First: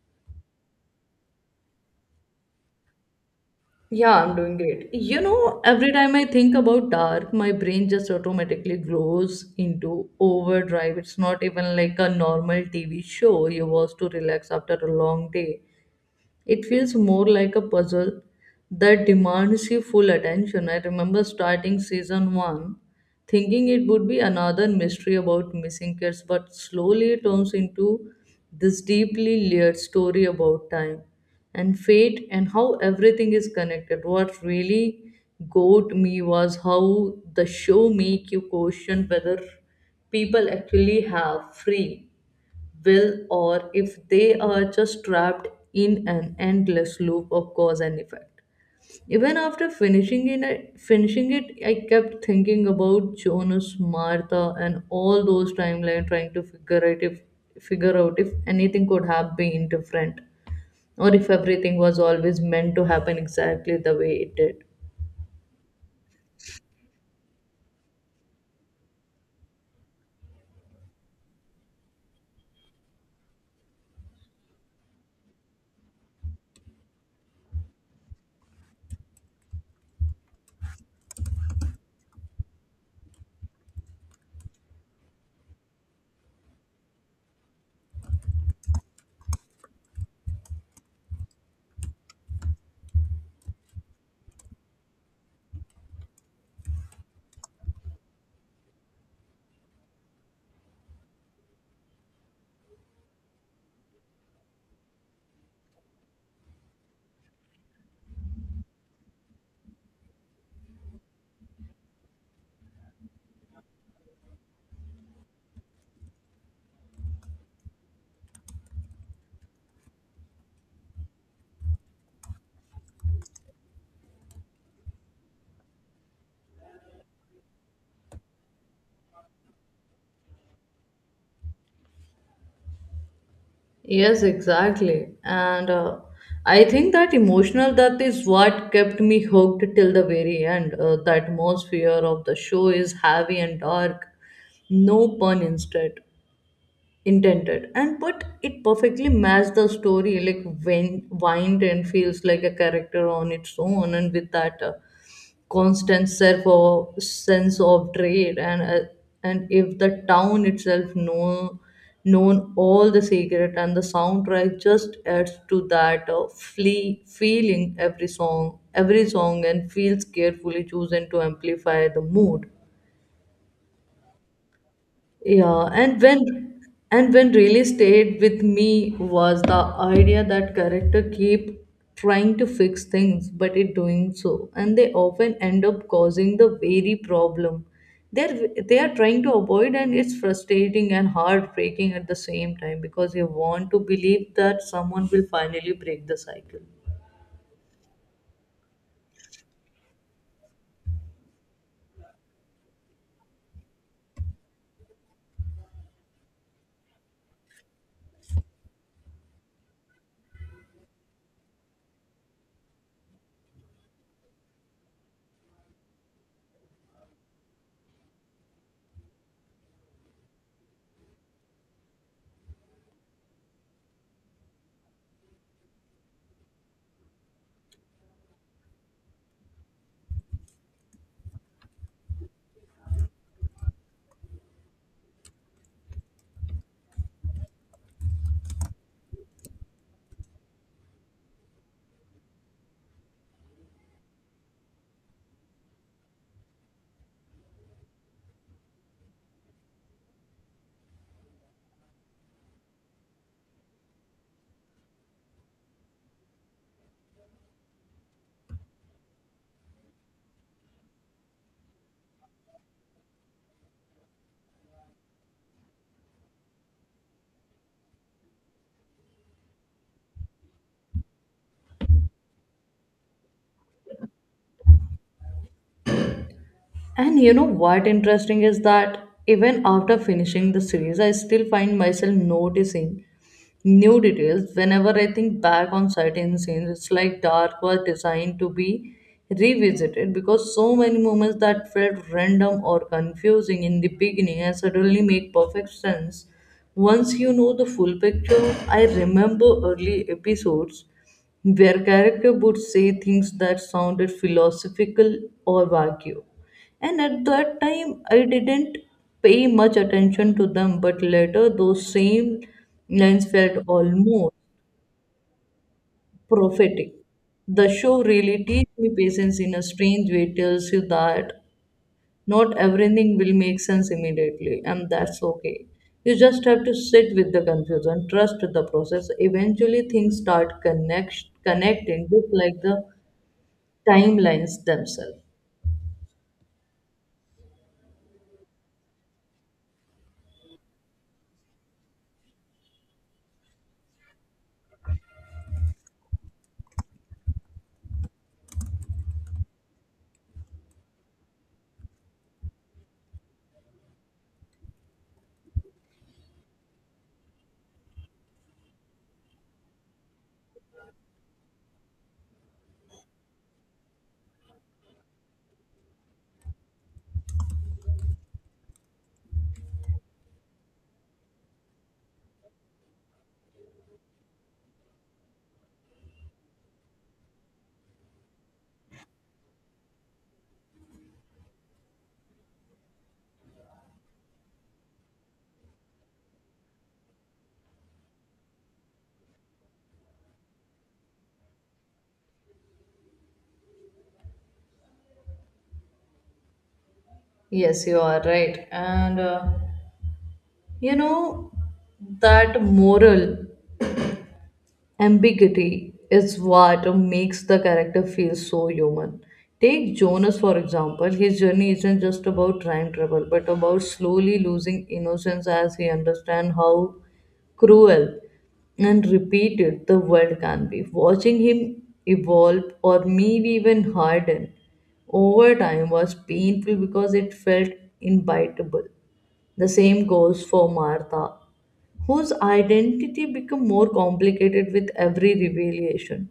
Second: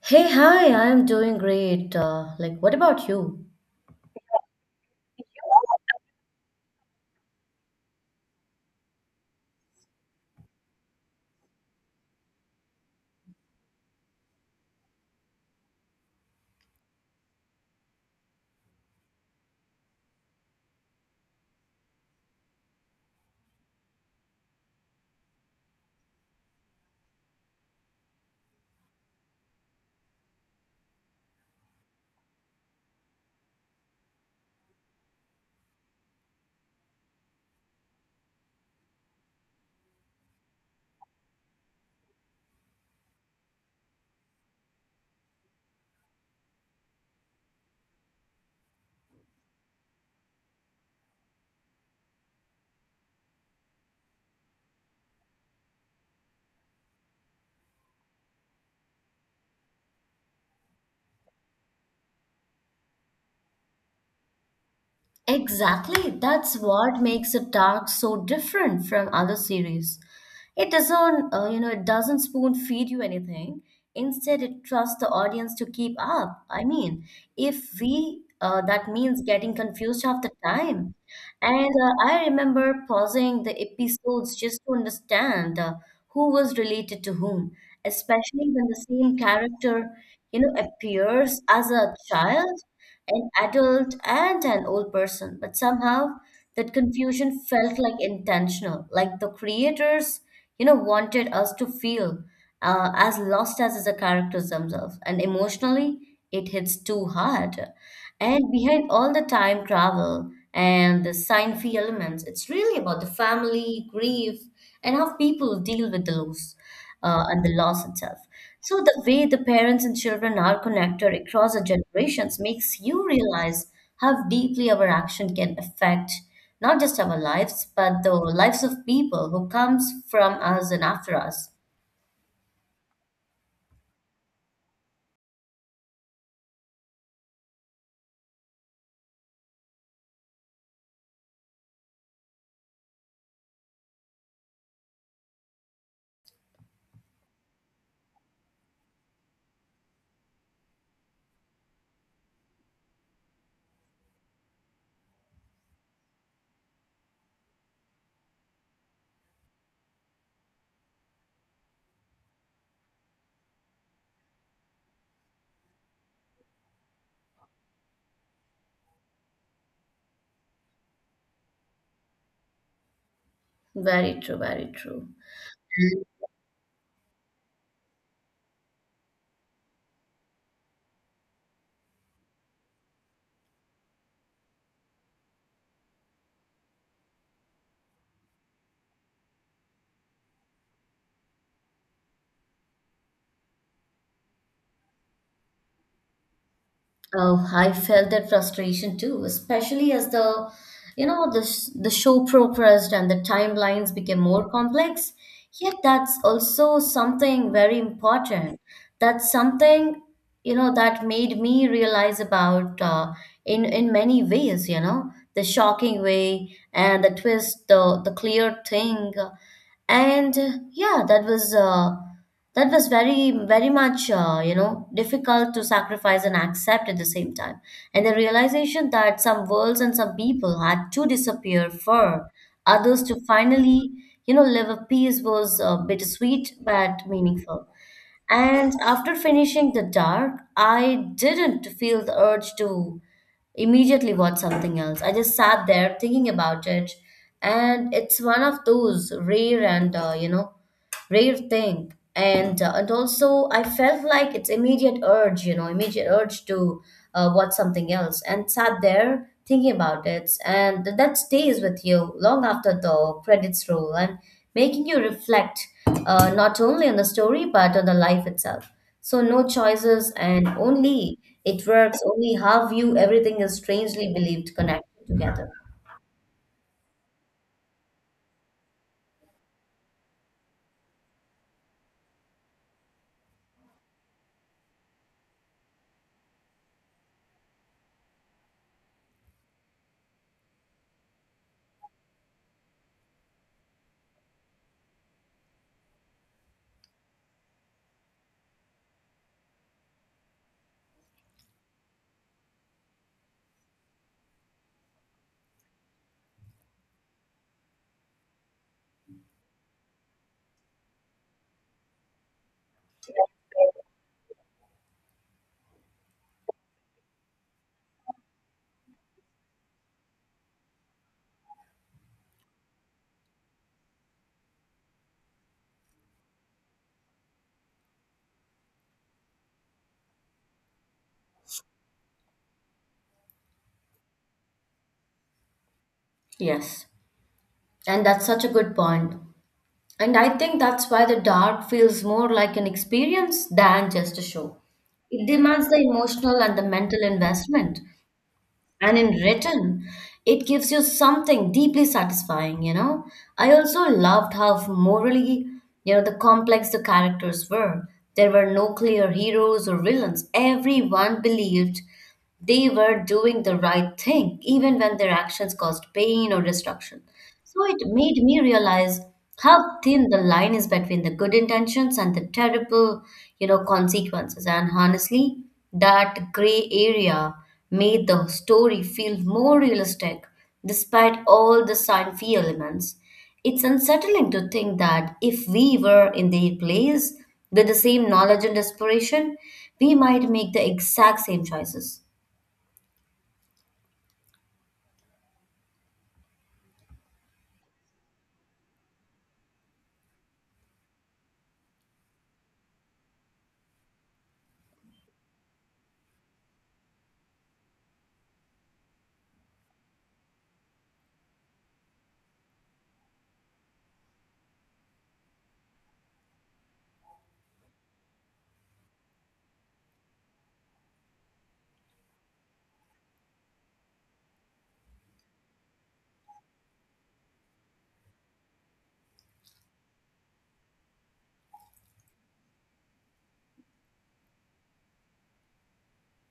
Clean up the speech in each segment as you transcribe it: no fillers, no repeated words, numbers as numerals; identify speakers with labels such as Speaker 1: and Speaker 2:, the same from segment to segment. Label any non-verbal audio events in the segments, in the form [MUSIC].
Speaker 1: Hey, hi, I'm doing great. What about you?
Speaker 2: Yeah, I'm doing great. You know, every time I think about dark, my brain just automatically goes into overdrive. It's not even like a normal TV show you watch to relax after a long day. It feels more like a puzzle that demands your full attention. I remember starting season 1 thinking it would be another mystery about missing kids, but slowly it turns into this deeply layered story about time and fate and how everything is connected. What really got me was how the show make you question whether people actually have free will or if they are just trapped in an endless loop of cause and effect. Even after finishing it, I kept thinking about Jonas, Martha, and all those timeline trying to figure out if anything could have been different, or if everything was always meant to happen exactly the way it did.
Speaker 1: Exactly. That's what makes the Dark so different from other series. It doesn't, it doesn't spoon feed you anything. Instead, it trusts the audience to keep up. I mean, if we that means getting confused half the time. And I remember pausing the episodes just to understand who was related to whom, especially when the same character, appears as a child an adult and an old person, but somehow that confusion felt like intentional, like the creators, wanted us to feel as lost as the characters themselves, and emotionally it hits too hard. And behind all the time travel and the sci-fi elements, it's really about the family, grief, and how people deal with the loss and the loss itself. So the way the parents and children are connected across the generations makes you realize how deeply our action can affect not just our lives, but the lives of people who comes from us and after us.
Speaker 2: Yes, exactly. And I think that emotional depth is what kept me hooked till the very end. The atmosphere of the show is heavy and dark, no pun instead intended, and but it perfectly matched the story, like when wind and feels like a character on its own, and with that constant self or sense of dread and if the town itself know known all the secret, and the soundtrack just adds to that flee feeling. Every song and feels carefully chosen to amplify the mood.
Speaker 1: Very true, very true.
Speaker 2: Yeah, and when really stayed with me was the idea that character keep trying to fix things, but it doing so, and they often end up causing the very problem they are trying to avoid, and it's frustrating and heartbreaking at the same time because you want to believe that someone will finally break the cycle.
Speaker 1: Oh, I felt that frustration too, especially as the, you know, the sh- the show progressed and the timelines became more complex. Yet that's also something very important. That's something, that made me realize about in many ways, the shocking way and the twist, the clear thing, and yeah, that was. That was very, very much, difficult to sacrifice and accept at the same time. And the realization that some worlds and some people had to disappear for others to finally, live a peace was bittersweet but meaningful. And after finishing The Dark, I didn't feel the urge to immediately watch something else. I just sat there thinking about it. And it's one of those rare thing. And also, I felt like it's immediate urge to watch something else and sat there thinking about it. And that stays with you long after the credits roll and making you reflect not only on the story but on the life itself. So no choices and only it works only how you everything is strangely believed connected together.
Speaker 2: And you know what interesting is that even after finishing the series, I still find myself noticing new details whenever I think back on certain scenes. It's like Dark was designed to be revisited because so many moments that felt random or confusing in the beginning and suddenly make perfect sense once you know the full picture. I remember early episodes their character would say things that sounded philosophical or vague. And at that time, I didn't pay much attention to them, but later, those same lines felt almost prophetic. The show really teaches me patience in a strange way, tells you that not everything will make sense immediately, and that's okay. You just have to sit with the confusion, trust the process. Eventually, things start connecting, just like the timelines themselves.
Speaker 1: Yes. And that's such a good point. And I think that's why the dark feels more like an experience than just a show. It demands the emotional and the mental investment. And in return, it gives you something deeply satisfying, you know. I also loved how morally, the complex the characters were. There were no clear heroes or villains. Everyone believed they were doing the right thing, even when their actions caused pain or destruction. So it made me realize how thin the line is between the good intentions and the terrible, consequences. And honestly, that gray area made the story feel more realistic despite all the sci-fi elements. It's unsettling to think that if we were in their place with the same knowledge and desperation, we might make the exact same choices.
Speaker 2: Yes, you are right. You know, that moral ambiguity is what makes the character feel so human. Take Jonas, for example. His journey isn't just about time travel, but about slowly losing innocence as he understands how cruel and repeated the world can be. Watching him evolve or maybe even harden over time was painful because it felt inevitable. The same goes for Martha, whose identity became more complicated with every revelation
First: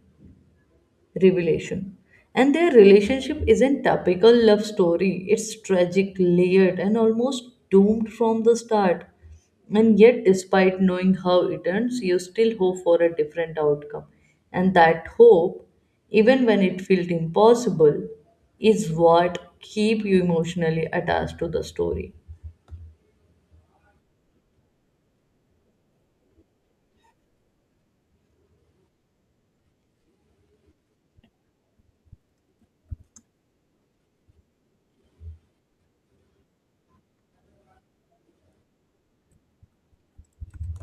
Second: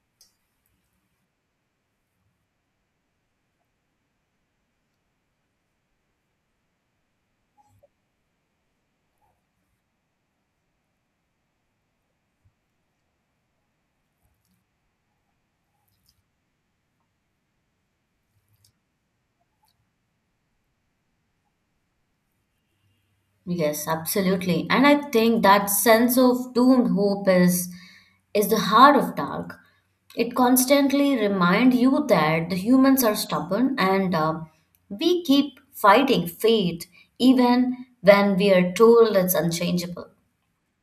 Speaker 2: revelation. And their relationship isn't typical love story. It's tragic, layered, and almost doomed from the start. And yet, despite knowing how it ends, you still hope for a different outcome. And that hope, even when it felt impossible, is what keep you emotionally attached to the story.
Speaker 1: Yes, absolutely. And I think that sense of doomed hope is the heart of dark. It constantly reminds you that the humans are stubborn and we keep fighting fate even when we are told it's unchangeable.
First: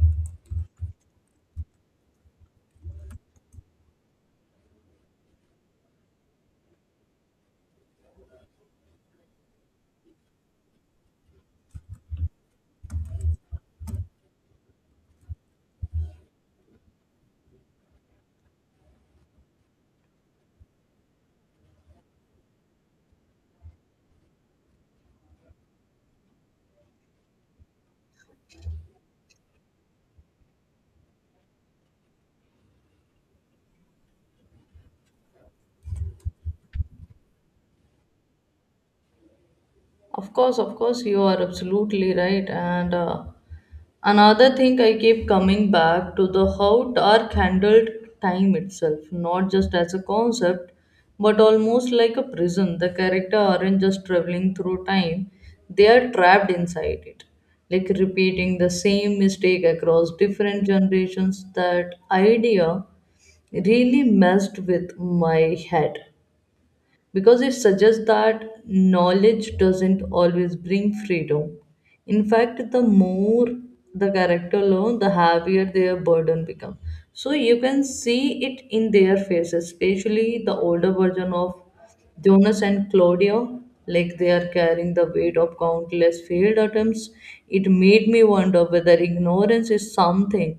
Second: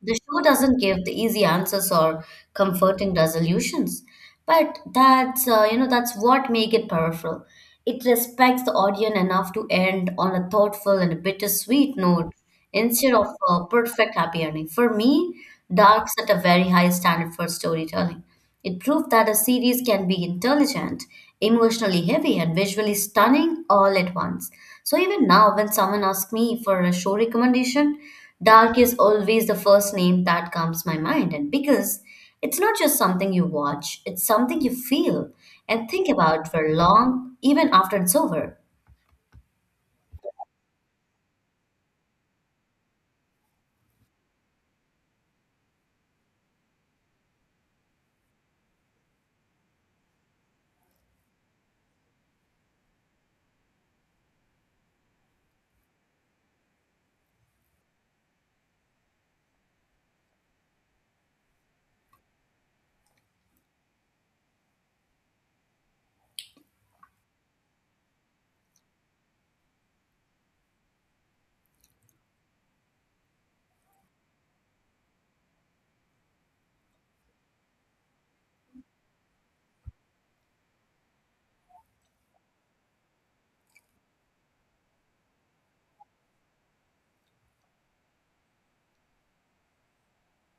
Speaker 1: The show doesn't give the easy answers or comforting resolutions, but that's you know that's what make it powerful. It respects the audience enough to end on a thoughtful and a bittersweet note instead of a perfect happy ending. For me, Dark set a very high standard for storytelling. It proved that a series can be intelligent, emotionally heavy, and visually stunning all at once. So even now, when someone asks me for a show recommendation, Dark is always the first name that comes to my mind, and because it's not just something you watch, it's something you feel and think about for long, even after it's over.
Speaker 2: Of course, you are absolutely right. And Another thing, I keep coming back to the how dark handled time itself, not just as a concept, but almost like a prison. The character aren't just traveling through time; they are trapped inside it, like repeating the same mistake across different generations. That idea really messed with my head because it suggests that knowledge doesn't always bring freedom. In fact, the more the character learn, the heavier their burden becomes. So you can see it in their faces, especially the older version of Jonas and Claudia, like they are carrying the weight of countless failed attempts. It made me wonder whether ignorance is something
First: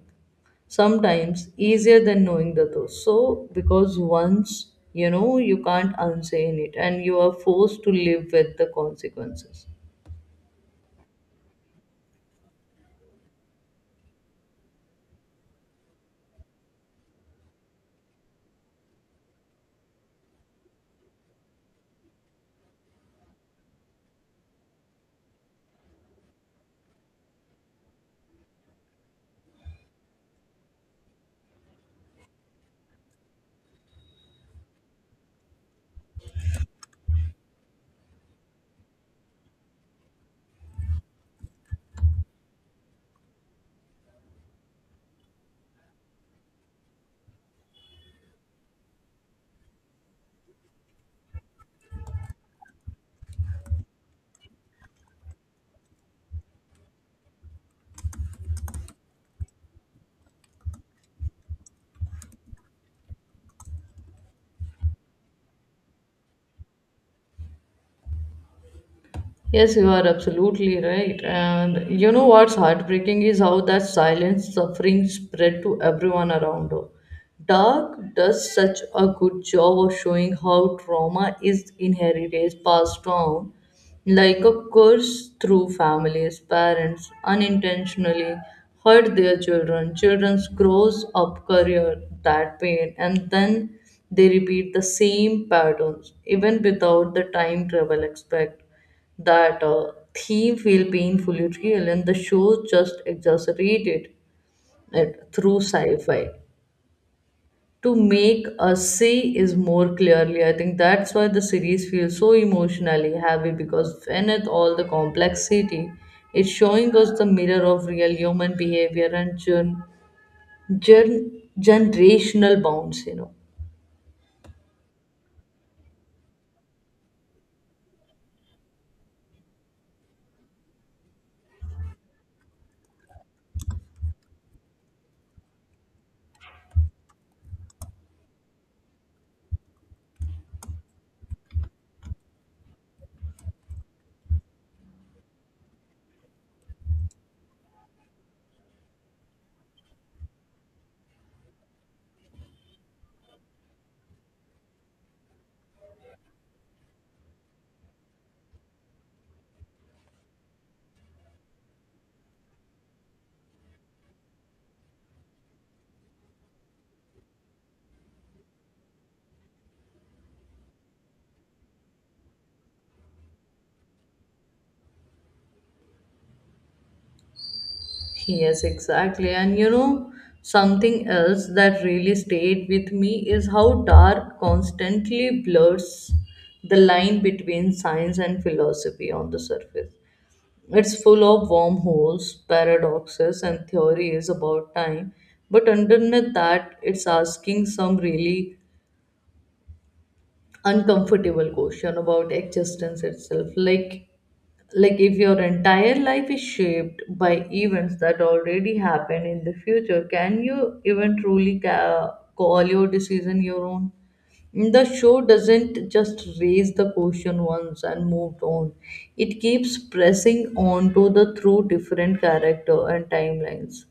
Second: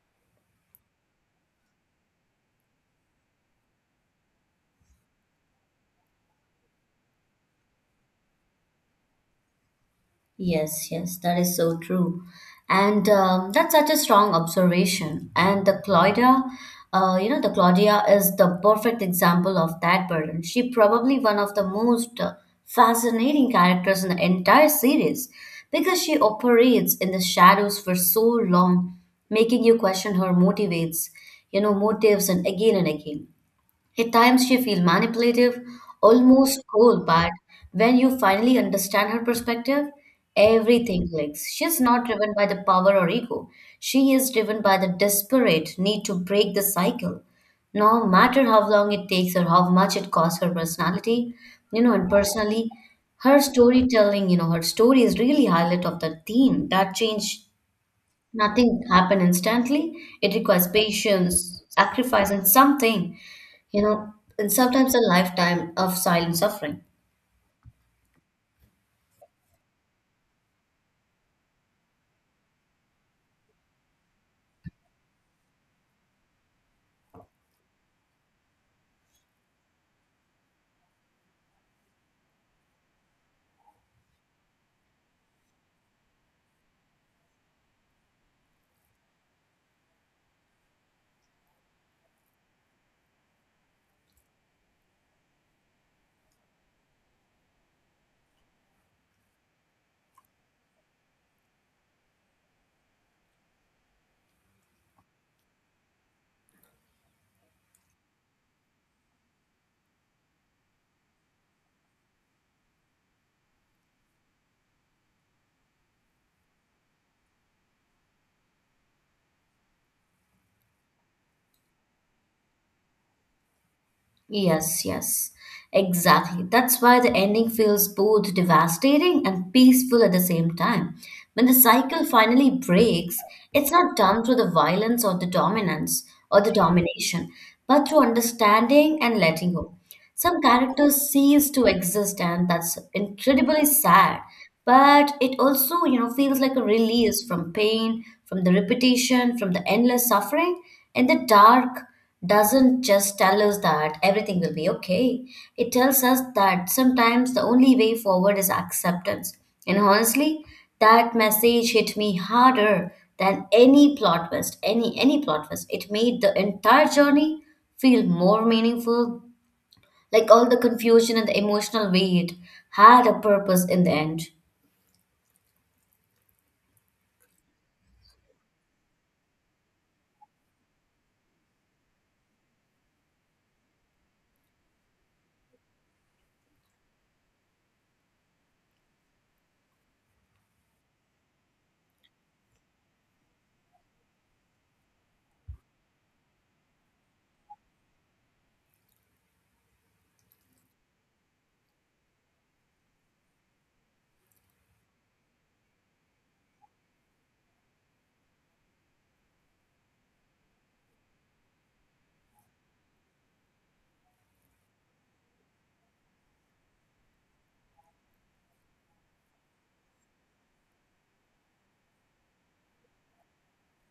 Speaker 2: sometimes easier than knowing the truth. So, because once you know, you can't unsay it, and you are forced to live with the consequences.
Speaker 1: Yes, yes, that is so true. And That's such a strong observation. And the Claudia, you know, The Claudia is the perfect example of that burden. She probably one of the most fascinating characters in the entire series because she operates in the shadows for so long, making you question her motivates, you know, motives and again and again. At times she feels manipulative, almost cold, but when you finally understand her perspective, everything clicks. She's not driven by the power or ego. She is driven by the desperate need to break the cycle. No matter how long it takes or how much it costs her personality, you know, and personally, her story is really highlight of the theme that change. Nothing happen instantly. It requires patience, sacrifice, and something, you know, and sometimes a lifetime of silent suffering.
Speaker 2: Yes, you are absolutely right. And you know what's heartbreaking is how that silent suffering spread to everyone around her. Dark does such a good job of showing how trauma is inherited, passed down like a curse through families. Parents unintentionally hurt their children. Children grows up career that pain, and then they repeat the same patterns even without the time travel aspect. That theme feel painfully real, and the show just exaggerated it through sci-fi to make us see is more clearly. I think that's why the series feels so emotionally heavy, because beneath all the complexity, it's showing us the mirror of real human behavior and generational bonds, you know.
Speaker 1: Yes, yes, exactly. That's why the ending feels both devastating and peaceful at the same time. When the cycle finally breaks, it's not done through the violence or the dominance or the domination, but through understanding and letting go. Some characters cease to exist, and that's incredibly sad. But it also, feels like a release from pain, from the repetition, from the endless suffering. And the dark doesn't just tell us that everything will be okay. It tells us that sometimes the only way forward is acceptance. And honestly, that message hit me harder than any plot twist. It made the entire journey feel more meaningful like all the confusion and the emotional weight had a purpose in the end.
Speaker 2: Yes, exactly. And you know, something else that really stayed with me is how dark constantly blurs the line between science and philosophy on the surface. It's full of wormholes, paradoxes, and theories about time, but underneath that, it's asking some really uncomfortable question about existence itself. Like if your entire life is shaped by events that already happen in the future, can you even truly call your decision your own? The show doesn't just raise the question once and moved on. It keeps pressing on to the through different character and timelines,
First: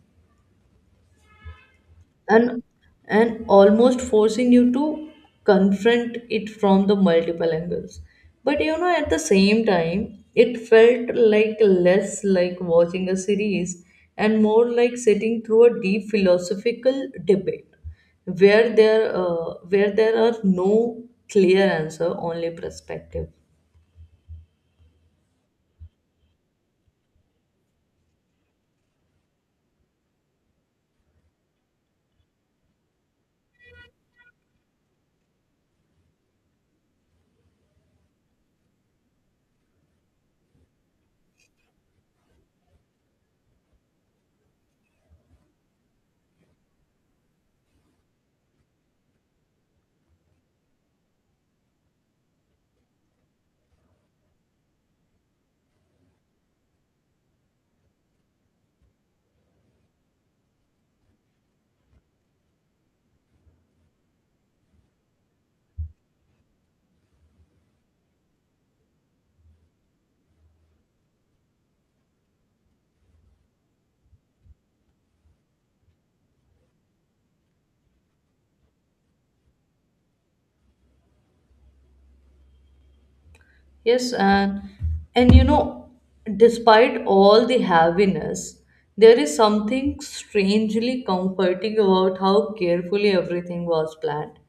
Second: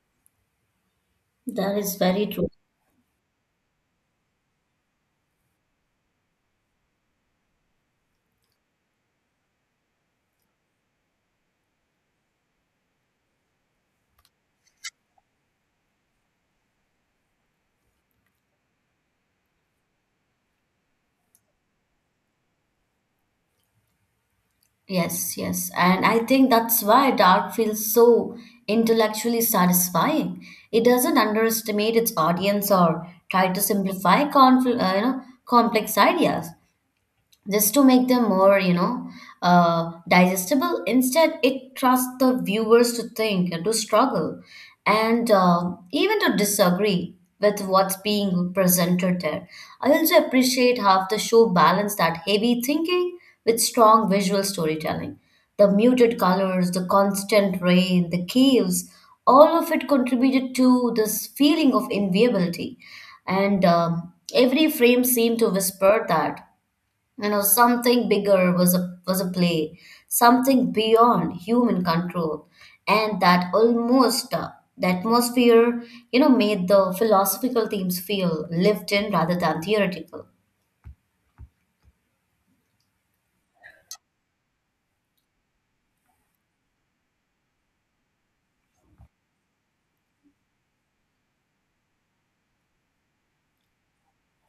Speaker 1: That is very true.
Speaker 2: and and almost forcing you to confront it from the multiple angles. But you know, at the same time, it felt like less like watching a series and more like sitting through a deep philosophical debate, where there are no clear answer, only perspective.
Speaker 1: Yes, yes. And I think that's why Dark feels so intellectually satisfying. It doesn't underestimate its audience or try to simplify complex ideas. Just to make them more digestible. Instead it trusts the viewers to think and to struggle and even to disagree with what's being presented there. I also appreciate how the show balanced that heavy thinking with strong visual storytelling, the muted colors, the constant rain, the caves, all of it contributed to this feeling of inviability, and every frame seemed to whisper that, something bigger was a play, something beyond human control, and that almost the atmosphere, made the philosophical themes feel lived in rather than theoretical.
Speaker 2: Yes, and you know, despite all the heaviness, there is something strangely comforting about how carefully everything was planned,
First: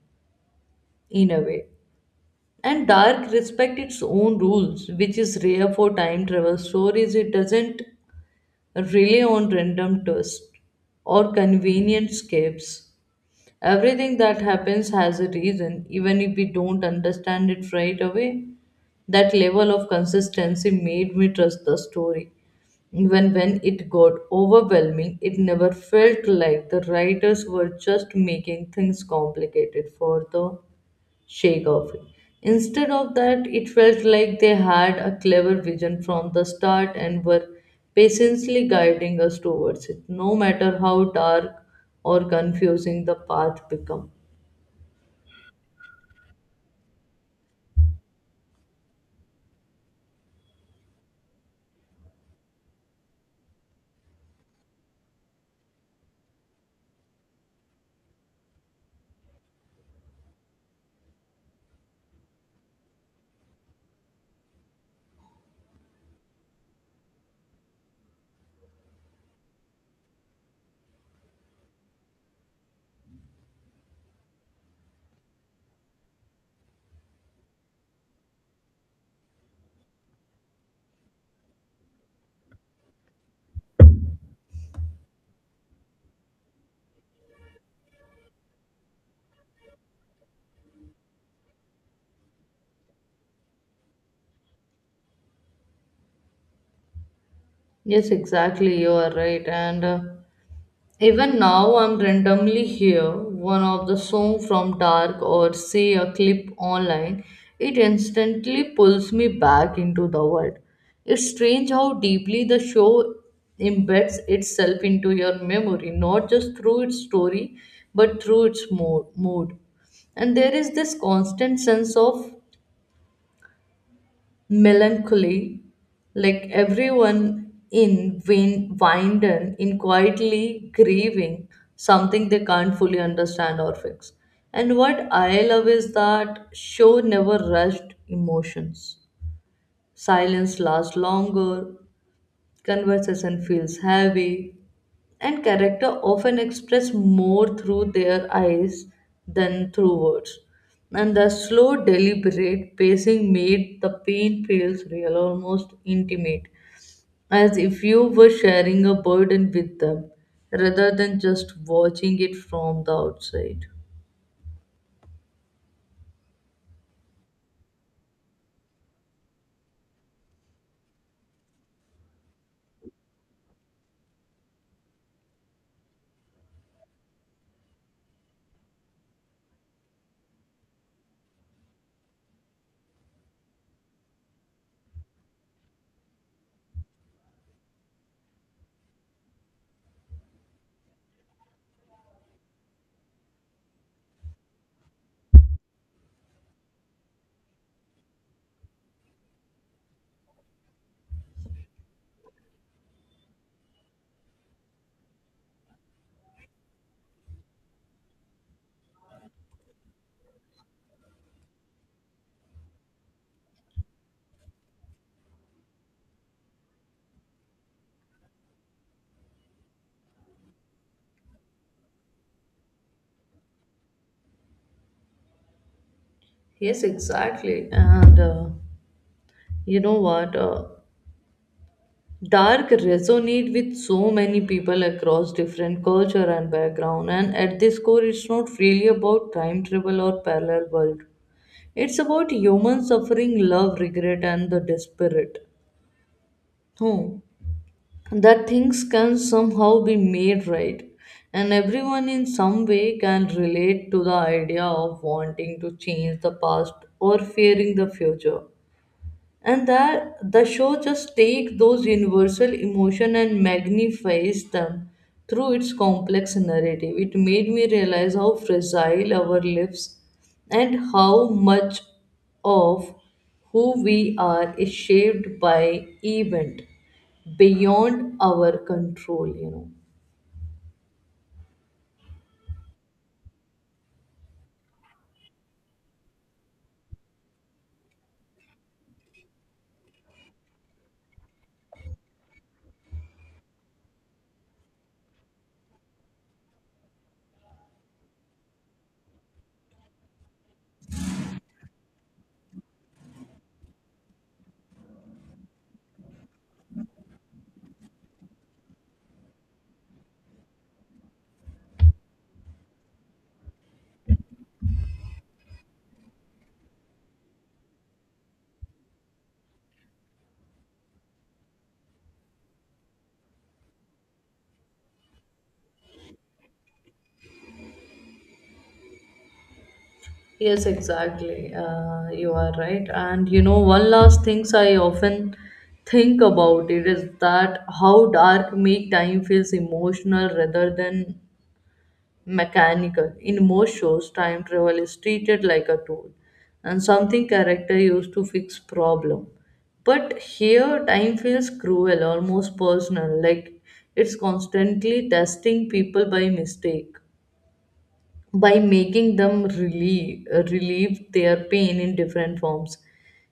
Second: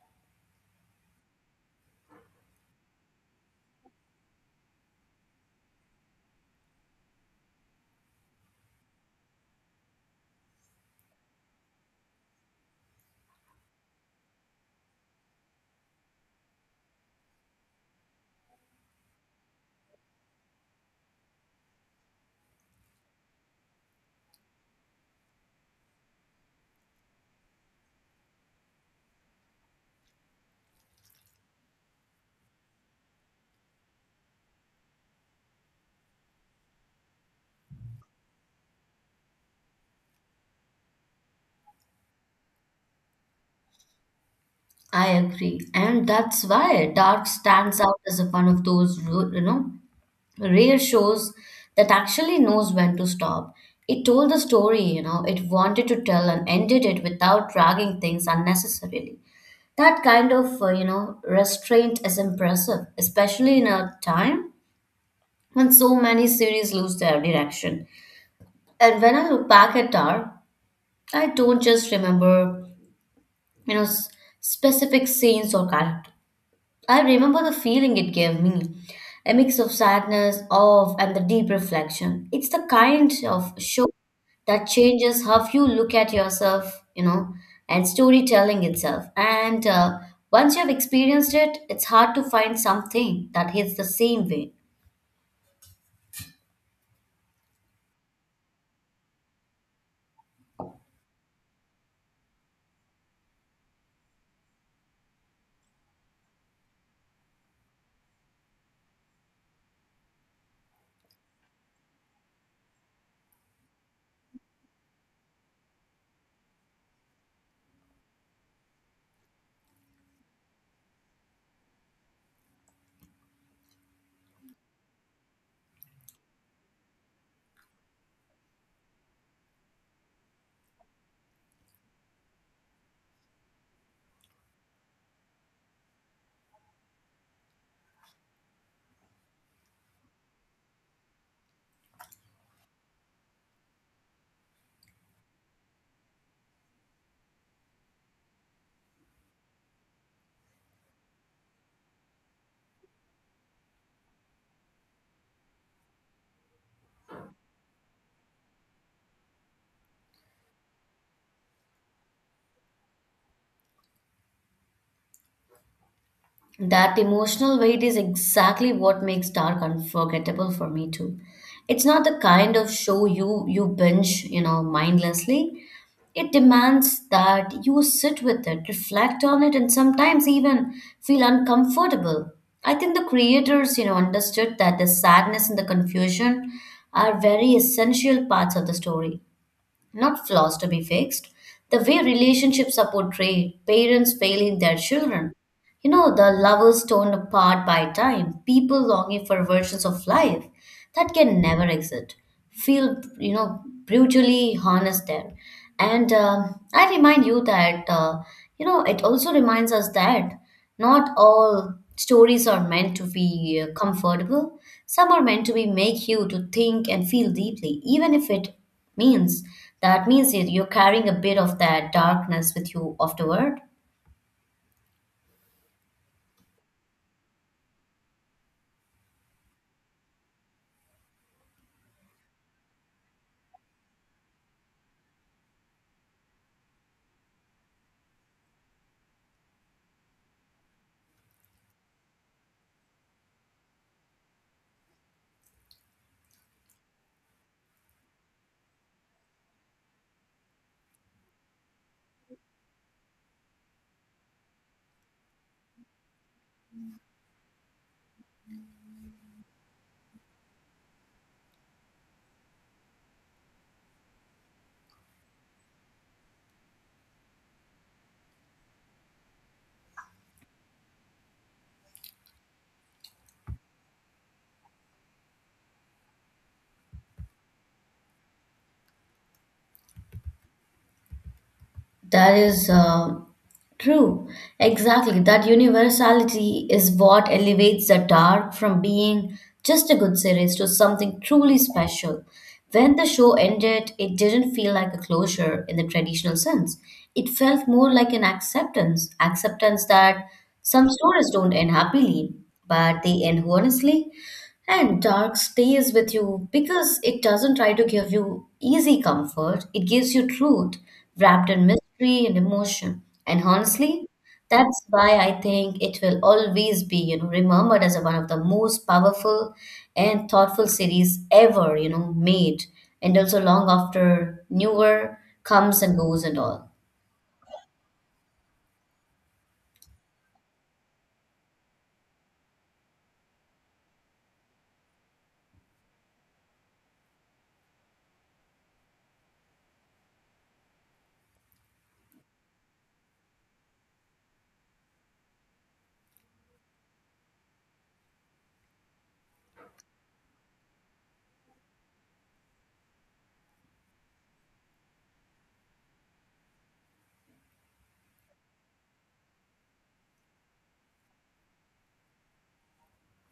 Speaker 2: in a way. And Dark respect its own rules, which is rare for time travel stories. It doesn't rely on random twists or convenient escapes. Everything that happens has a reason, even if we don't understand it right away. That level of consistency made me trust the story. Even when it got overwhelming, it never felt like the writers were just making things complicated for the sake of it. Instead of that, it felt like they had a clever vision from the start and were patiently guiding us towards it, no matter how dark or confusing the path become.
Speaker 1: I agree, and that's why Dark stands out as one of those, you know, rare shows that actually knows when to stop. It told the story, it wanted to tell and ended it without dragging things unnecessarily. That kind of, restraint is impressive, especially in a time when so many series lose their direction. And when I look back at Tar, I don't just remember, you know, s- specific scenes or characters. I remember the feeling it gave me, a mix of sadness, awe, and the deep reflection. It's the kind of show that changes how you look at yourself, and storytelling itself. And Once you've experienced it, it's hard to find something that hits the same way.
Speaker 2: Yes, exactly, you are right. And Even now, I'm randomly here one of the song from Dark or say a clip online. It instantly pulls me back into the world. It's strange how deeply the show embeds itself into your memory, not just through its story, but through its mood. And there is this constant sense of melancholy, like everyone in Winden in quietly grieving something they can't fully understand or fix. And what I love is that show never rushed emotions. Silence lasts longer, conversation feels heavy, and character often express more through their eyes than through words. And the slow, deliberate pacing made the pain feels real, almost intimate, as if you were sharing a burden with them rather than just watching it from the outside.
Speaker 1: That emotional weight is exactly what makes Dark unforgettable for me too. It's not the kind of show you binge, mindlessly. It demands that you sit with it, reflect on it, and sometimes even feel uncomfortable. I think the creators, understood that the sadness and the confusion are very essential parts of the story, not flaws to be fixed. The way relationships are portrayed, parents failing their children, the lovers torn apart by time, people longing for versions of life that can never exist, feel, brutally harnessed there. And I remind you that, it also reminds us that not all stories are meant to be comfortable. Some are meant to be make you to think and feel deeply, even if it means that you're carrying a bit of that darkness with you afterward.
Speaker 2: Yes, exactly. And you know what? Dark resonate with so many people across different culture and background, and at this core it's not really about time travel or parallel world. It's about human suffering, love, regret, and the desperate. Hmm. That things can somehow be made right, and everyone in some way can relate to the idea of wanting to change the past or fearing the future. And that the show just takes those universal emotion and magnifies them through its complex narrative. It made me realize how fragile our lives and how much of who we are is shaped by event beyond our control, you know.
Speaker 1: That is True. Exactly. That universality is what elevates The Dark from being just a good series to something truly special. When the show ended, it didn't feel like a closure in the traditional sense. It felt more like an acceptance acceptance that some stories don't end happily, but they end honestly. And dark stays with you because it doesn't try to give you easy comfort. It gives you truth wrapped in mystery and emotion. And honestly, that's why I think it will always be, remembered as one of the most powerful and thoughtful series ever, made. And also long after newer comes and goes and all.
Speaker 2: Yes, exactly. You are right. And you know, one last things I often think about it is that how dark make time feels emotional rather than mechanical. In most shows, time travel is treated like a tool, and something character used to fix problem. But here, time feels cruel, almost personal, like it's constantly testing people by mistake, by making them relieve their pain in different forms.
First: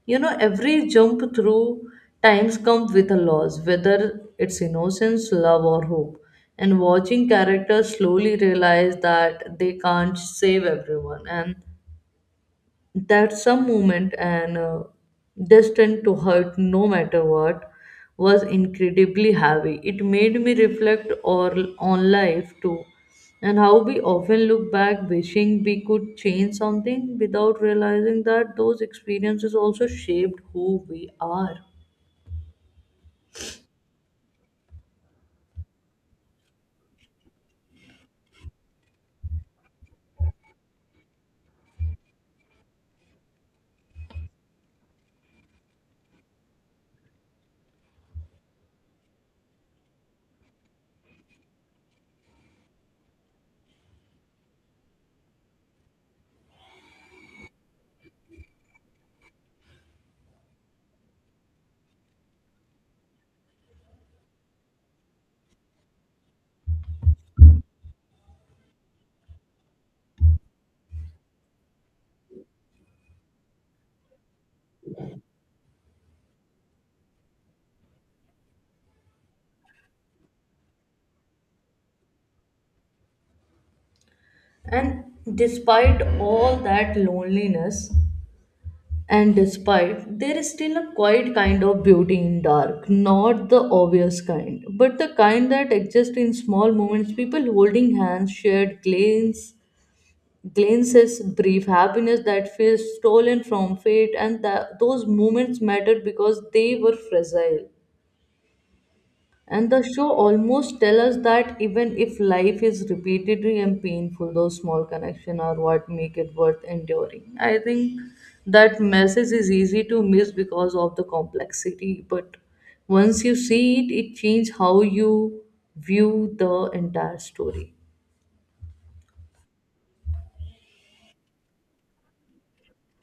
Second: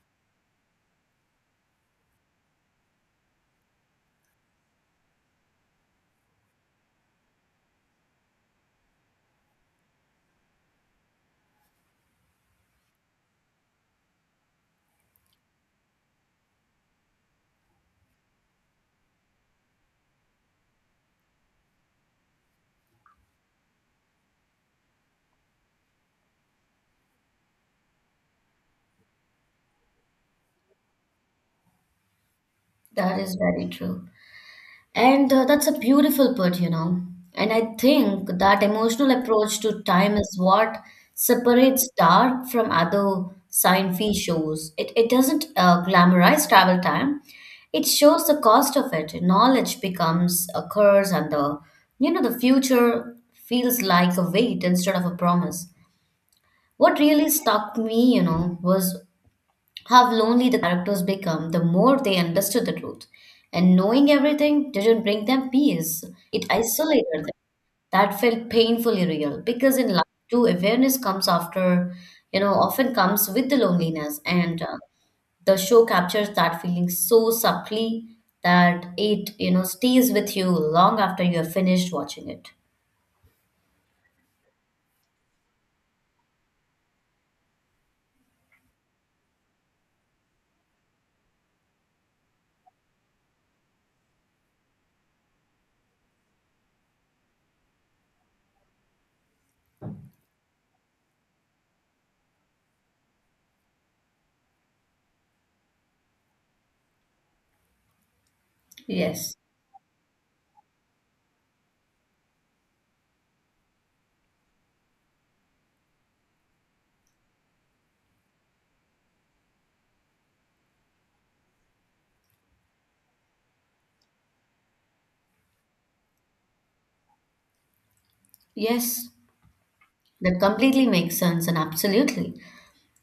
Speaker 2: You know, every jump through times comes with a loss, whether it's innocence, love, or hope. And watching characters slowly realize that they can't save everyone, and that some moment, and destined to hurt no matter what, was incredibly heavy. It made me reflect or, on life too, and how we often look back wishing we could change something without realizing that those experiences also shaped who we are.
Speaker 1: That is very true. And That's a beautiful put, you know. And I think that emotional approach to time is what separates Dark from other sci-fi shows. It doesn't glamorize travel time. It shows the cost of it. Knowledge becomes a curse, and the the future feels like a weight instead of a promise. What really stuck me, was how lonely the characters become the more they understood the truth. And knowing everything didn't bring them peace, it isolated them. That felt painfully real because in life too, awareness comes often comes with the loneliness. And The show captures that feeling so subtly that it stays with you long after you have finished watching it.
Speaker 2: And despite all that loneliness, there is still a quiet kind of beauty in Dark, not the obvious kind, but the kind that exists in small moments: people holding hands, glances, brief happiness that feels stolen from fate, and that those moments mattered because they were fragile.
Speaker 1: Yes,
Speaker 2: And the show almost tell us that even if life is repeatedly and painful, those small connections are what make it worth enduring. I think that message is easy to miss because of the complexity, but once you see it, it changes how you view the entire story.
Speaker 1: yes. That completely makes sense and absolutely.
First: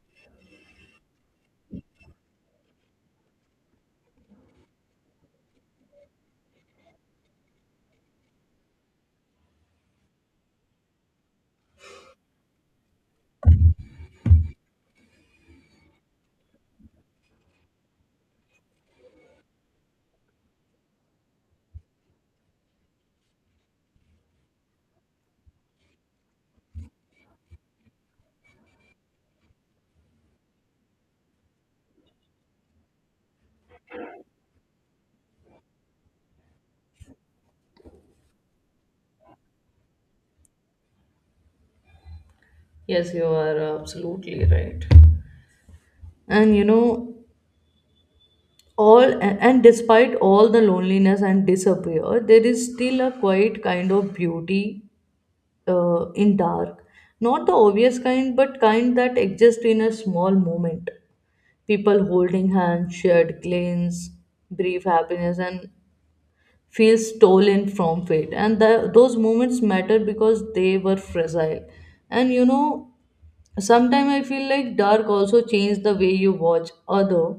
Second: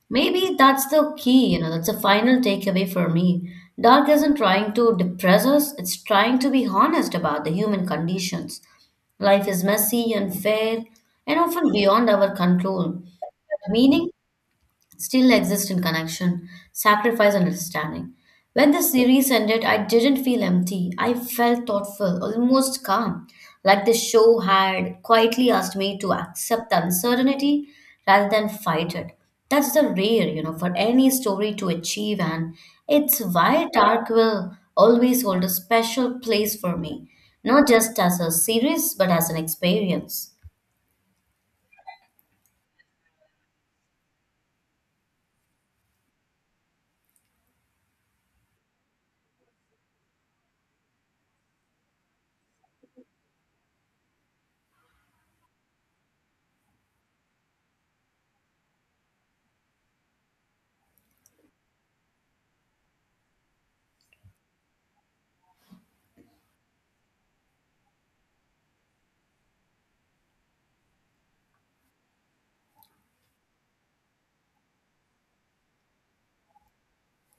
Speaker 1: Maybe that's the key, that's the final takeaway for me. Dark isn't trying to depress us, it's trying to be honest about the human conditions. Life is messy, unfair, and often beyond our control. But meaning still exist in connection, sacrifice, and understanding. When the series ended, I didn't feel empty. I felt thoughtful, almost calm, like the show had quietly asked me to accept the uncertainty rather than fight it. That's the rare, for any story to achieve, and it's why Dark will always hold a special place for me, not just as a series, but as an experience.
Speaker 2: Yes, you are absolutely right. and you know all a- And despite all the loneliness and disappear, there is still a quiet kind of beauty in Dark. Not the obvious kind, but kind that exist in a small moment. People holding hands, shared glances, brief happiness, and feel stolen from fate. And those moments matter because they were fragile. And you know, Sometimes I feel like Dark also changed the way you watch other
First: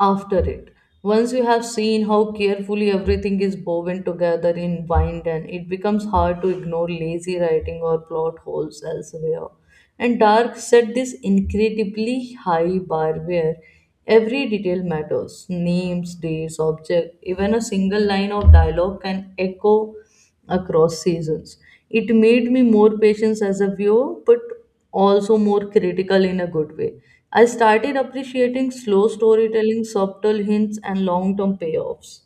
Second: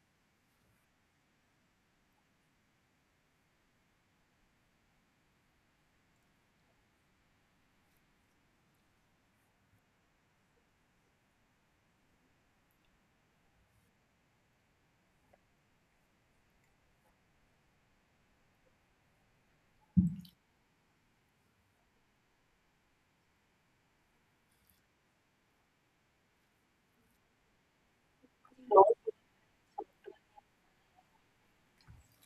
Speaker 2: after it. Once you have seen how carefully everything is woven together in Wind, and it becomes hard to ignore lazy writing or plot holes elsewhere. And Dark set this incredibly high bar where every detail matters: names, dates, object, even a single line of dialogue can echo across seasons. It made me more patient as a viewer, but also more critical in a good way. I started appreciating slow storytelling, subtle hints, and long term payoffs.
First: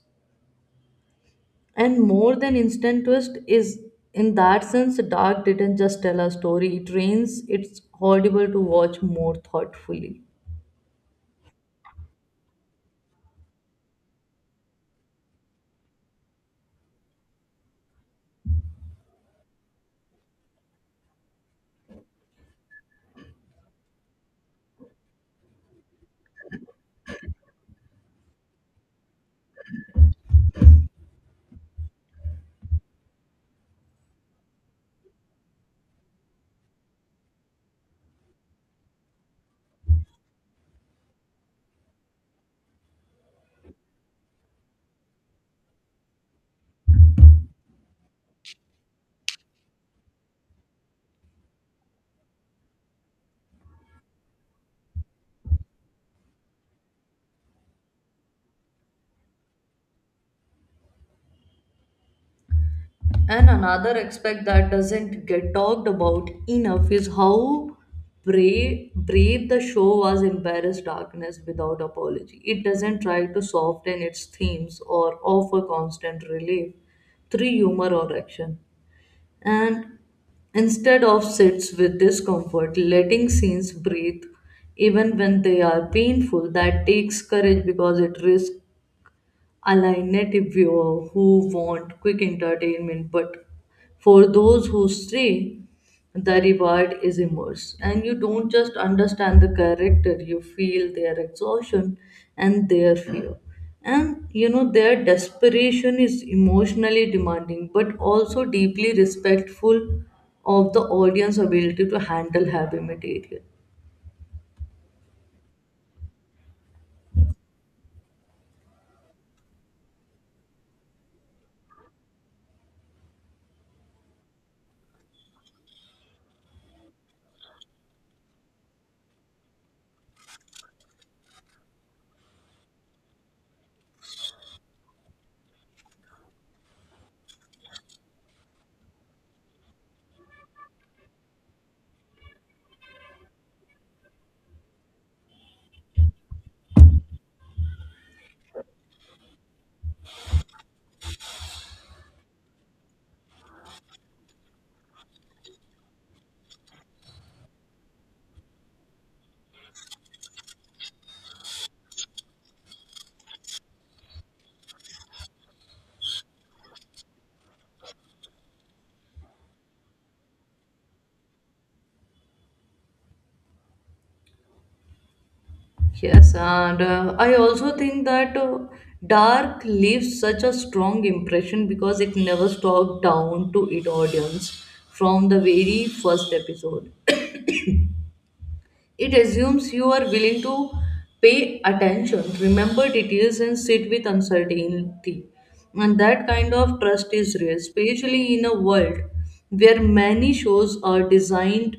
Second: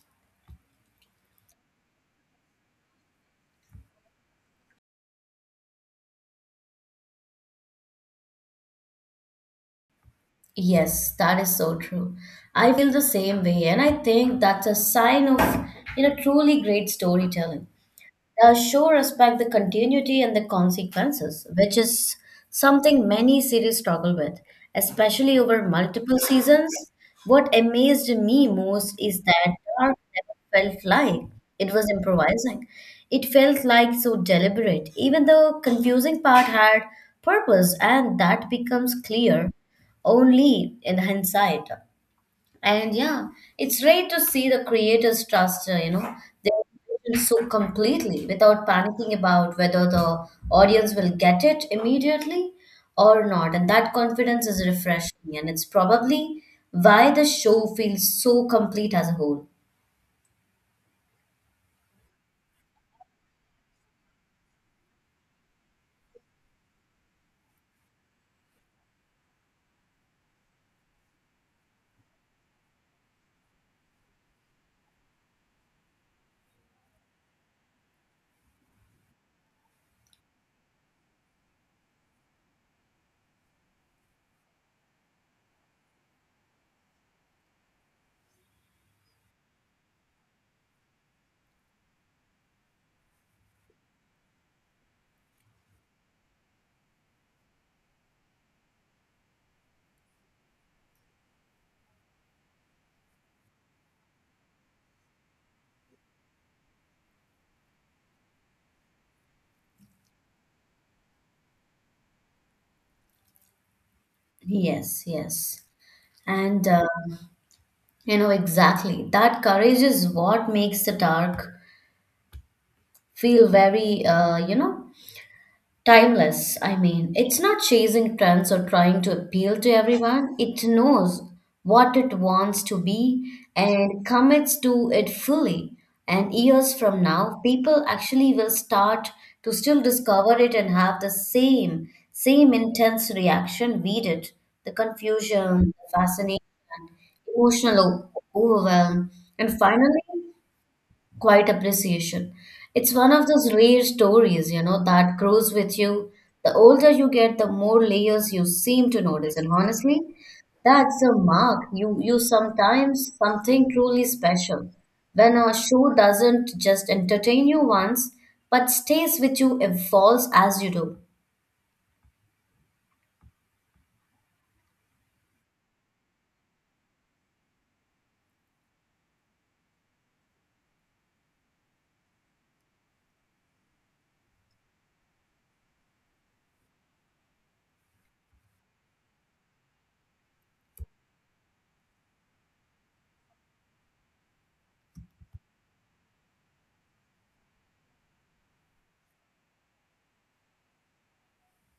Speaker 2: And more than instant twist is, in that sense, Dark didn't just tell a story, it trains its audible to watch more thoughtfully.
Speaker 1: Yes, that is so true. I feel the same way, and I think that's a sign of, truly great storytelling. The show respect the continuity and the consequences, which is something many series struggle with, especially over multiple seasons. What amazed me most is that Dark never felt like it was improvising. It felt like so deliberate, even the confusing part had purpose, and that becomes clear only in hindsight. And yeah, it's rare to see the creators trust, their decisions so completely without panicking about whether the audience will get it immediately or not. And that confidence is refreshing, and it's probably why the show feels so complete as a whole.
Speaker 2: And another aspect that doesn't get talked about enough is how brave the show was embarrassed darkness without apology. It doesn't try to soften its themes or offer constant relief through humor or action. And instead of sits with discomfort, letting scenes breathe even when they are painful, that takes courage because it risks a native viewer who want quick entertainment. But for those who stay, the reward is immense, and you don't just understand the character, you feel their exhaustion and their fear, and their desperation is emotionally demanding but also deeply respectful of the audience ability to handle heavy material.
Speaker 1: Yes, yes. And exactly that courage is what makes the dark feel very Timeless. I mean, it's not chasing trends or trying to appeal to everyone. It knows what it wants to be and commits to it fully. And years from now, people actually will start to still discover it and have the same intense reaction we did. The confusion, the fascination, emotional overwhelm, and finally Quite appreciation. It's one of those rare stories, that grows with you. The older you get, the more layers you seem to notice. And honestly, that's a mark. You sometimes something truly special. When a show doesn't just entertain you once, but stays with you, evolves as you do.
Speaker 2: Yes, and I also think that Dark leaves such a strong impression because it never stopped down to its audience from the very first episode. [CLEARS THROAT] It assumes you are willing to pay attention, remember details, and sit with uncertainty. And that kind of trust is rare, especially in a world where many shows are designed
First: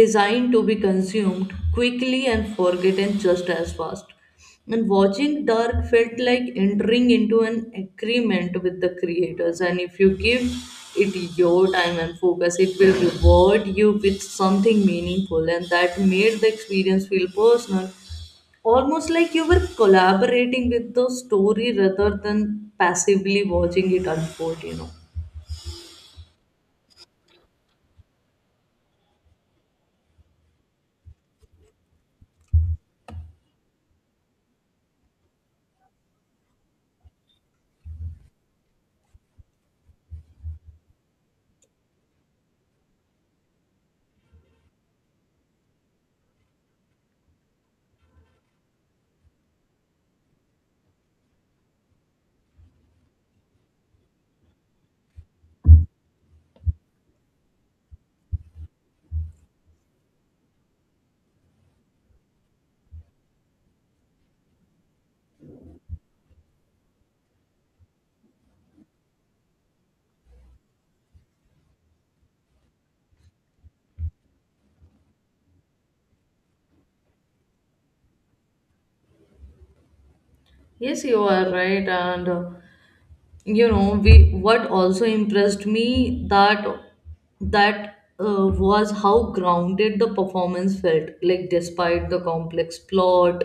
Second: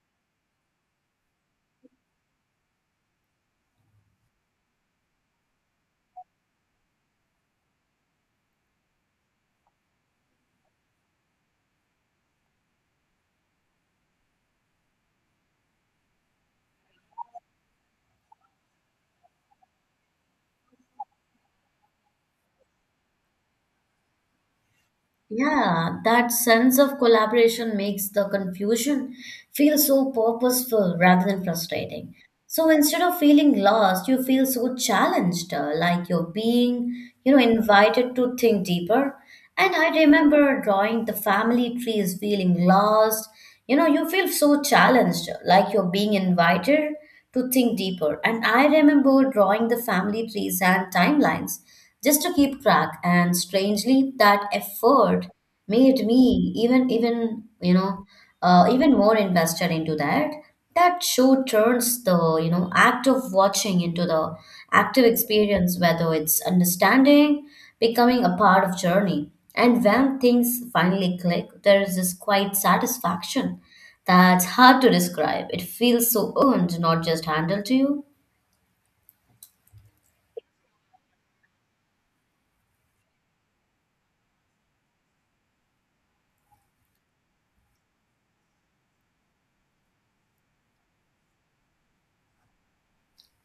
Speaker 2: designed to be consumed quickly and forgotten just as fast. And watching Dark felt like entering into an agreement with the creators. And if you give it your time and focus, it will reward you with something meaningful. And that made the experience feel personal, almost like you were collaborating with the story rather than passively watching it unfold.
Speaker 1: Yeah, that sense of collaboration makes the confusion feel so purposeful rather than frustrating. So instead of feeling lost, you feel so challenged, like you're being, invited to think deeper. And I remember drawing the family trees, feeling lost. You know, you feel so challenged, like you're being invited to think deeper. And I remember drawing the family trees and timelines just to keep track. And strangely, that effort made me even even you know even more invested into that. That show turns the act of watching into the active experience, whether it's understanding, becoming a part of journey. And when things finally click, there is this quiet satisfaction that's hard to describe. It feels so earned, not just handed to you.
Speaker 2: Yes, you are right. And you know we what also impressed me that that was how grounded the performance felt like. Despite the complex plot,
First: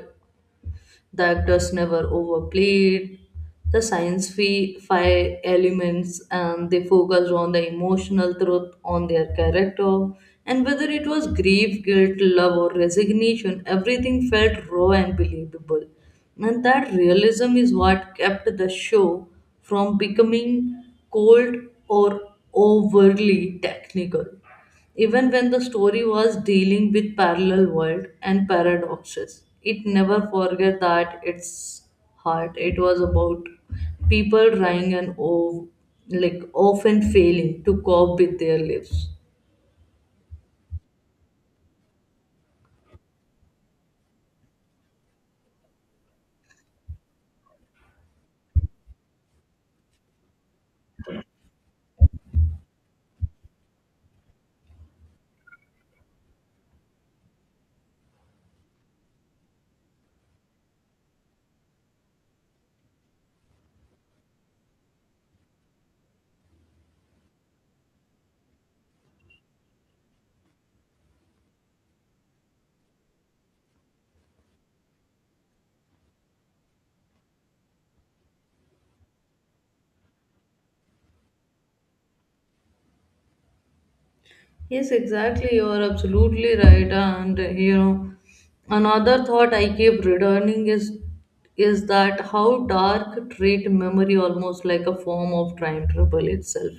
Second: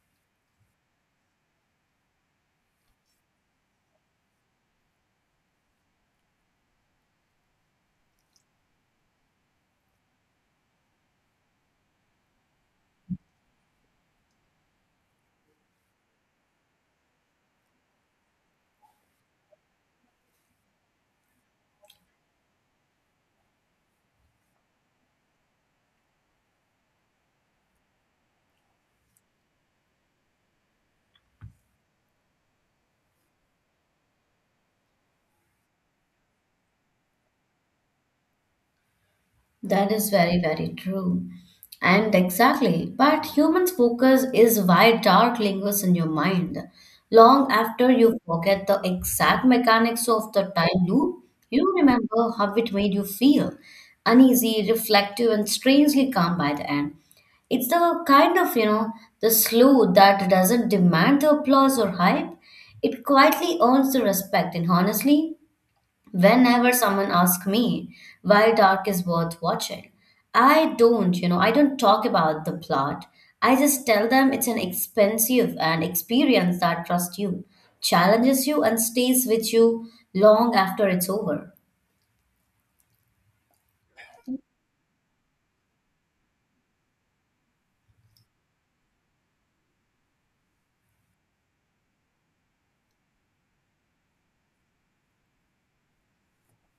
Speaker 2: the actors never overplayed the science fi elements, and they focused on the emotional truth on their character. And whether it was grief, guilt, love, or resignation, everything felt raw and believable. And that realism is what kept the show from becoming cold or overly technical. Even when the story was dealing with parallel world and paradoxes, it never forget that its heart it was about people trying and like often failing to cope with their lives.
Speaker 1: That is very, very true. And exactly, but human focus is why dark lingers in your mind. Long after you forget the exact mechanics of the time loop, you remember how it made you feel uneasy, reflective, and strangely calm by the end. It's the kind of, the slew that doesn't demand the applause or hype. It quietly earns the respect, and honestly, whenever someone asks me why Dark is worth watching, I don't talk about the plot. I just tell them it's an expensive and experience that trusts you, challenges you, and stays with you long after it's over.
Speaker 2: Yes, exactly. You are absolutely right. And another thought I keep returning is that how dark treat memory almost like a form of time trouble itself.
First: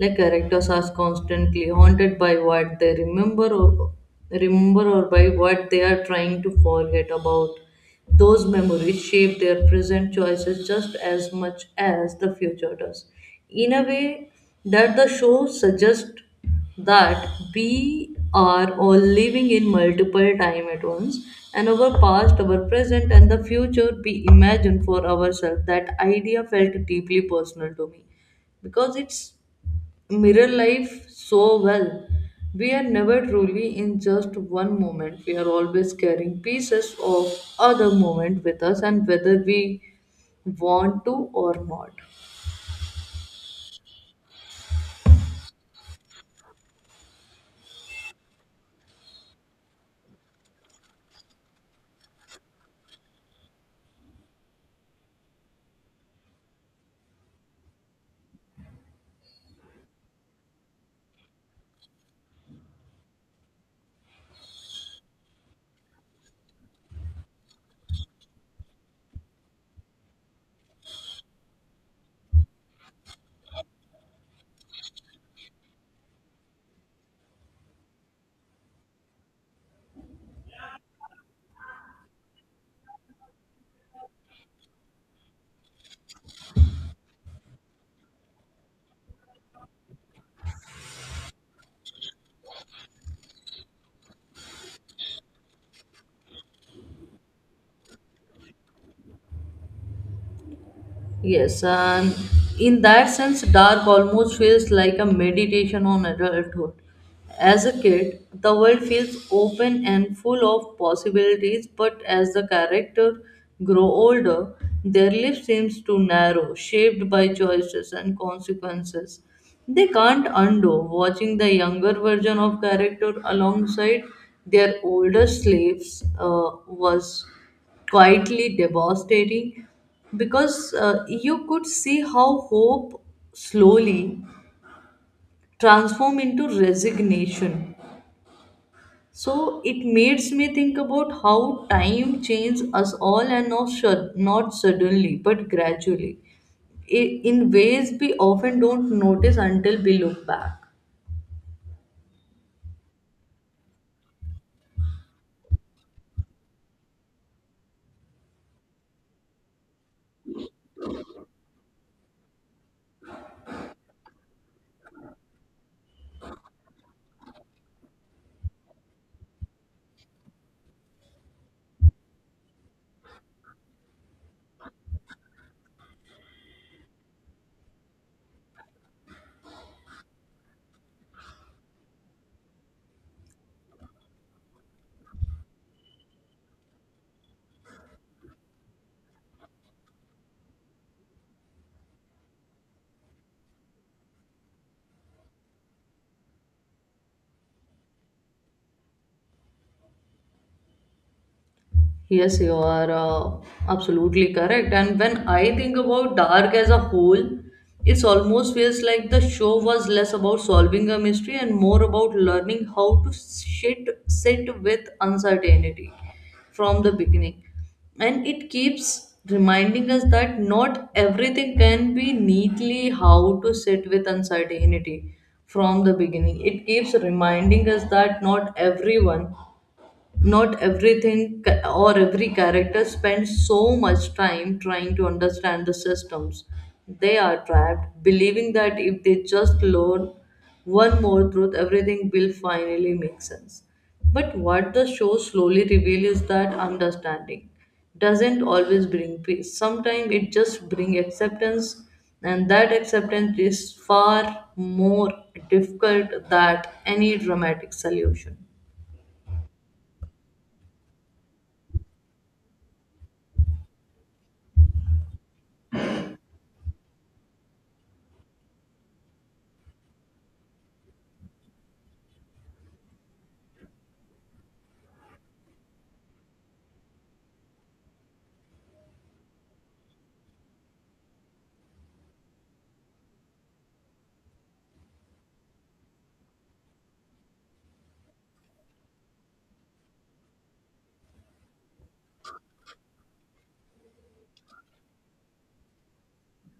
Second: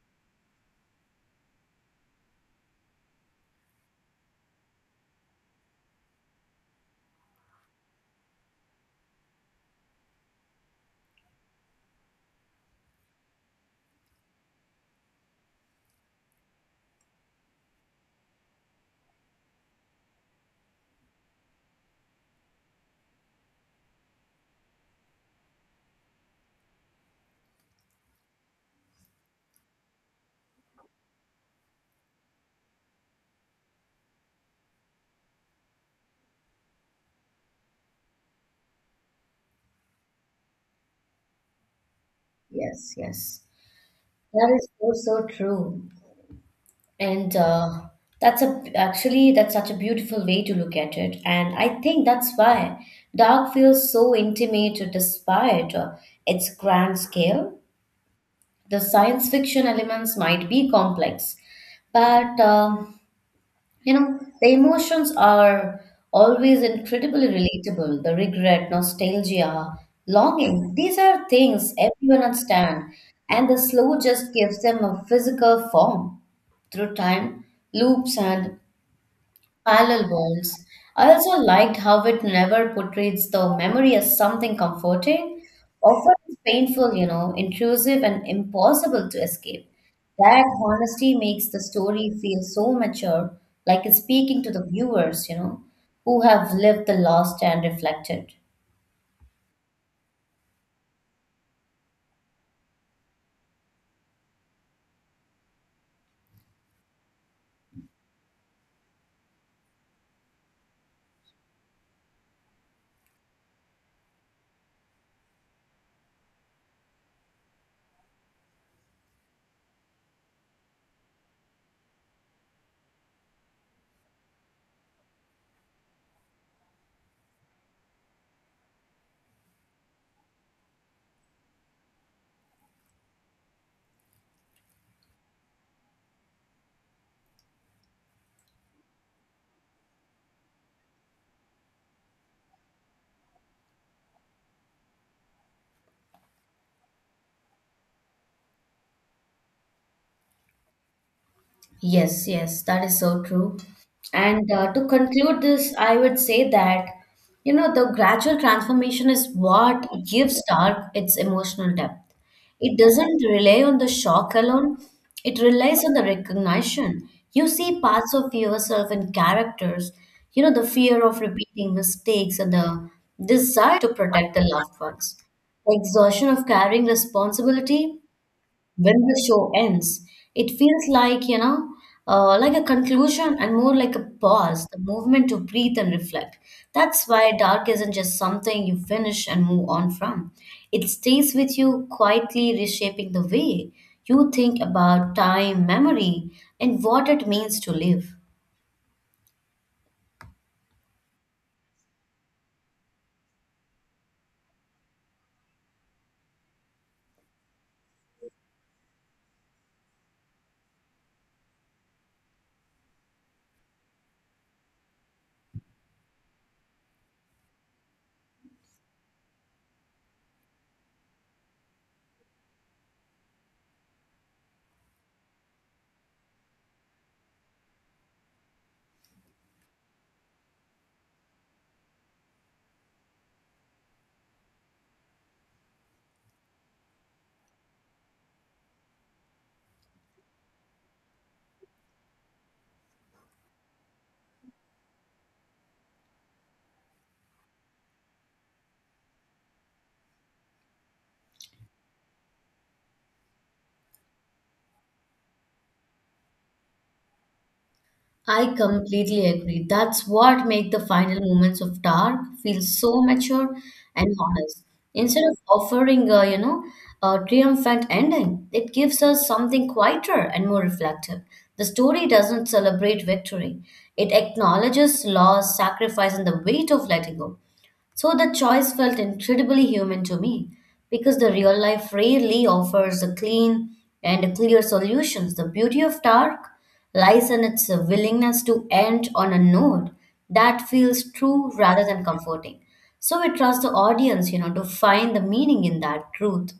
Speaker 2: Like characters are constantly haunted by what they remember or by what they are trying to forget about. Those memories shape their present choices just as much as the future does. In a way that the show suggests that we are all living in multiple time at once, and our past, our present, and the future we imagine for ourselves, that idea felt deeply personal to me because it's mirror life so well. We are never truly in just one moment, we are always carrying pieces of other moment with us, and whether we want to or not.
Speaker 1: Yes, yes. That is so, so true. And That's a actually that's such a beautiful way to look at it. And I think that's why Dark feels so intimate despite its grand scale. The science fiction elements might be complex but the emotions are always incredibly relatable, the regret, nostalgia, longing. These are things everyone understand and the slow just gives them a physical form through time loops and Parallel bonds. I also liked how it never portrays the memory as something comforting. Often it's painful, intrusive and impossible to escape. That honesty makes the story feel so mature, like it's speaking to the viewers, who have lived the lost and reflected.
Speaker 2: Yes, and in that sense, Dark almost feels like a meditation on adulthood. As a kid, the world feels open and full of possibilities, but as the character grow older, their life seems to narrow, shaped by choices and consequences. They can't undo watching the younger version of character alongside their older slaves was quietly devastating because you could see how hope slowly transformed into resignation. So it makes me think about how time changes us all, and not suddenly but gradually in ways we often don't notice until we look back.
Speaker 1: Yes, yes, that is so true. And To conclude this, I would say that, the gradual transformation is what gives Dark its emotional depth. It doesn't rely on the shock alone, it relies on the recognition. You see parts of yourself in characters, the fear of repeating mistakes and the desire to protect the loved ones. The exhaustion of carrying responsibility when the show ends, it feels like, like a conclusion and more like a pause, the movement to breathe and reflect. That's why dark isn't just something you finish and move on from. It stays with you, quietly reshaping the way you think about time, memory, and what it means to live.
Speaker 2: Yes, you are absolutely correct. And when I think about Dark as a whole, it almost feels like the show was less about solving a mystery and more about learning how to sit with uncertainty from the beginning. And it keeps reminding us that not everything can be neatly how to sit with uncertainty from the beginning. It keeps reminding us that not everyone, not everything or every character spends so much time trying to understand the systems they are trapped, believing that if they just learn one more truth everything will finally make sense. But what the show slowly reveals is that understanding doesn't always bring peace, sometimes it just brings acceptance, and that acceptance is far more difficult than any dramatic solution.
Speaker 1: I completely agree. That's what makes the final moments of Dark feel so mature and honest. Instead of offering a, a triumphant ending, it gives us something quieter and more reflective. The story doesn't celebrate victory. It acknowledges loss, sacrifice, and the weight of letting go. So the choice felt incredibly human to me because the real life rarely offers a clean and clear solutions. The beauty of Dark lies in its willingness to end on a note that feels true rather than comforting. So we trust the audience, to find the meaning in that truth.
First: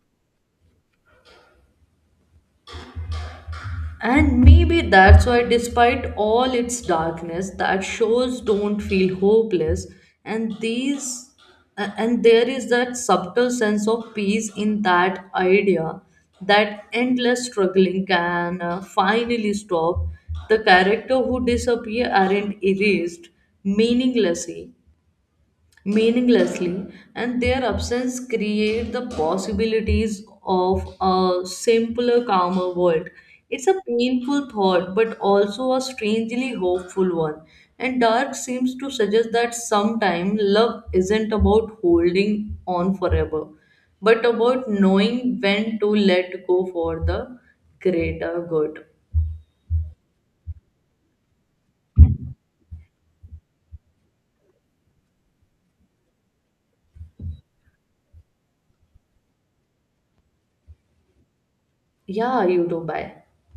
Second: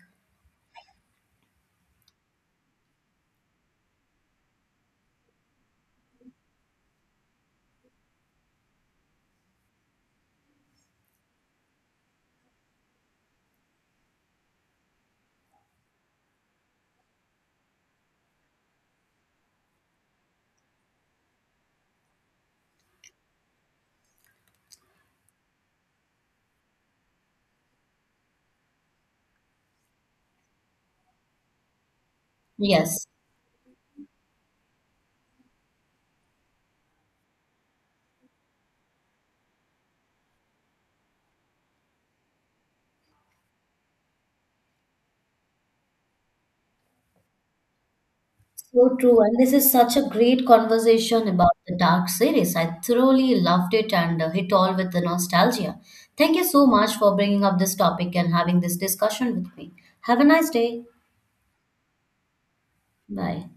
Speaker 2: And maybe that's why, despite all its darkness, that shows don't feel hopeless, and and there is that subtle sense of peace in that idea that endless struggling can finally stop. The character who disappear aren't erased meaninglessly meaninglessly, and their absence create the possibilities of a simpler, calmer
Speaker 1: Yes.
Speaker 2: world. It's a painful thought but also a strangely hopeful one, and Dark seems to suggest that sometime love isn't about holding on forever but about knowing when to let go for the greater good.
Speaker 1: So true. And this is such a great conversation about the dark series. I thoroughly loved it and hit all with the nostalgia. Thank you so much for bringing up this topic and having this discussion with me. Have a nice day.
Speaker 2: Yeah, you do. Bye.
Speaker 1: Bye.